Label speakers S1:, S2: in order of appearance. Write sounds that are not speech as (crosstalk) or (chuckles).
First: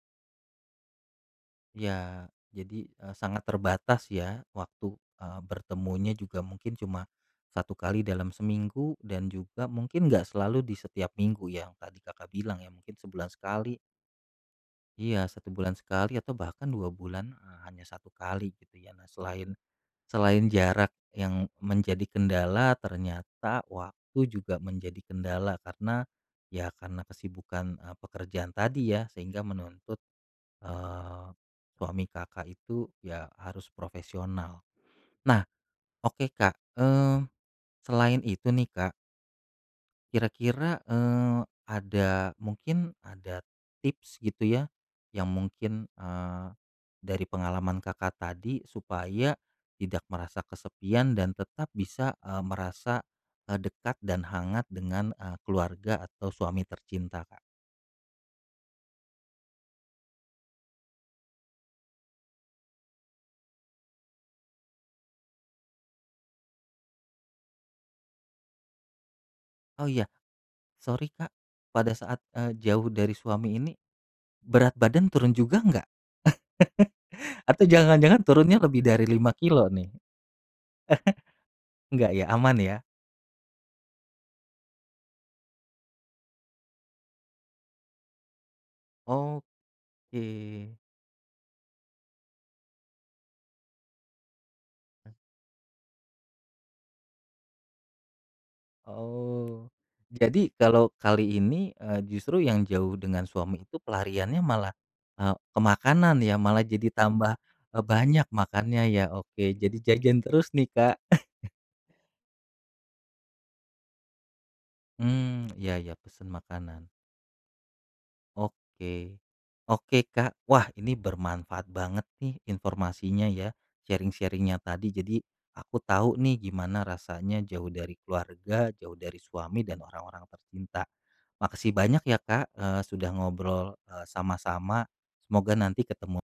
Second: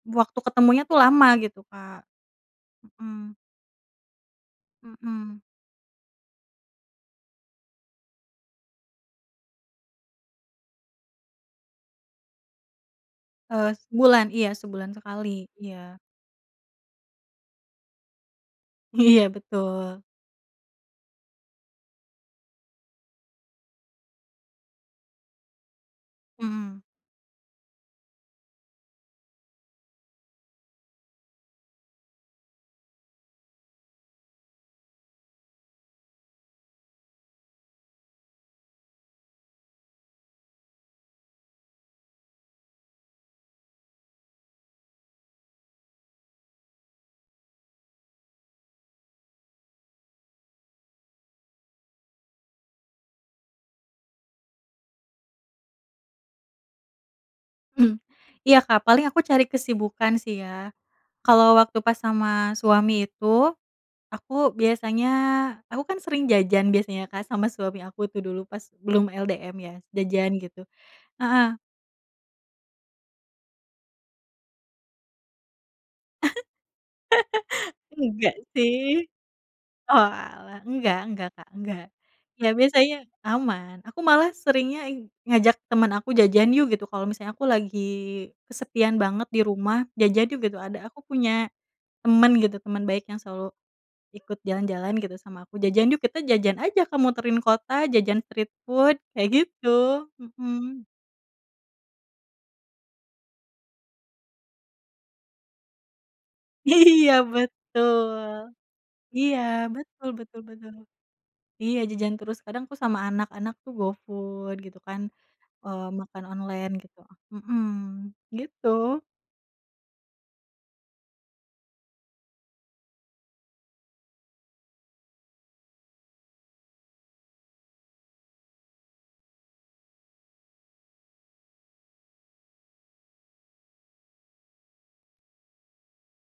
S1: Waktu ketemunya tuh lama gitu, Kak.
S2: Iya. Jadi, e
S1: Mhm.
S2: sangat terbatas ya waktu, eee,
S1: Mhm.
S2: bertemunya juga mungkin cuma 1 kali dalam seminggu, dan juga mungkin nggak selalu di setiap minggu yang tadi Kakak bilang, ya mungkin sebulan
S1: Eee,
S2: sekali.
S1: sebulan. Iya sebulan
S2: Iya 1
S1: sekali,
S2: bulan
S1: iya.
S2: sekali atau bahkan 2 bulan, eee, hanya 1 kali, gitu ya. Nah,
S1: Iya,
S2: selain
S1: betul.
S2: selain jarak yang menjadi kendala ternyata waktu juga menjadi kendala karena ya
S1: Mhm.
S2: karena kesibukan, e pekerjaan tadi ya sehingga menuntut, eee, suami Kakak itu, ya harus profesional. Nah, oke Kak, eee, selain itu nih Kak kira-kira, eee, ada mungkin, ada tips gitu ya, yang mungkin, eee, dari pengalaman Kakak tadi supaya tidak merasa kesepian dan tetap bisa, eee, merasa, e dekat dan hangat dengan, e keluarga atau suami tercinta, Kak.
S1: Mmm. Iya Kak, paling aku cari kesibukan sih ya. Kalau waktu pas sama suami itu, aku biasanya aku kan sering jajan biasanya Kak, sama suami aku tuh dulu pas belum LDM ya,
S2: Oh ya.
S1: jajan gitu.
S2: Sorry Kak,
S1: Heeh.
S2: pada saat, eee, jauh dari suami ini, berat badan turun juga nggak? (laughs) Atau
S1: (laughs)
S2: jangan-jangan
S1: Enggak
S2: turunnya lebih
S1: sih.
S2: dari 5 kilo nih.
S1: Oalah, nggak nggak Kak, nggak.
S2: Nggak ya,
S1: Ya
S2: aman ya.
S1: biasanya aman. Aku malah seringnya i ngajak teman aku, "jajan yuk" gitu, kalo misalnya aku lagi kesepian banget di rumah, "jajan yuk" gitu.
S2: Oke.
S1: Ada aku punya teman gitu, teman baik yang selalu ikut jalan-jalan gitu sama aku, jajan yuk, kita jajan aja Kak, muterin kota, jajan street food, kayak
S2: Oh.
S1: gitu,
S2: Jadi
S1: mhm.
S2: kalau kali ini, eee, justru yang jauh dengan suami itu pelariannya malah, e ke makanan ya, malah jadi
S1: Iya
S2: tambah
S1: betul
S2: banyak makannya ya.
S1: iya
S2: Oke jadi
S1: betul
S2: jajan
S1: betul
S2: terus nih,
S1: betul.
S2: Kak. (chuckles)
S1: Iya jajan terus, kadang aku sama anak-anak tuh go food, gitu kan,
S2: Mmm, iya
S1: eee,
S2: ya,
S1: makan
S2: pesan
S1: online
S2: makanan.
S1: gitu. Mhm, gitu.
S2: Oke. Oke Kak. Wah, ini bermanfaat banget nih informasinya ya, sharing-sharing-nya tadi. Jadi, aku tahu nih gimana rasanya jauh dari keluarga, jauh dari suami, dan orang-orang tercinta. Makasih banyak ya Kak, eee, sudah ngobrol, eee, sama-sama, semoga nanti ketemu.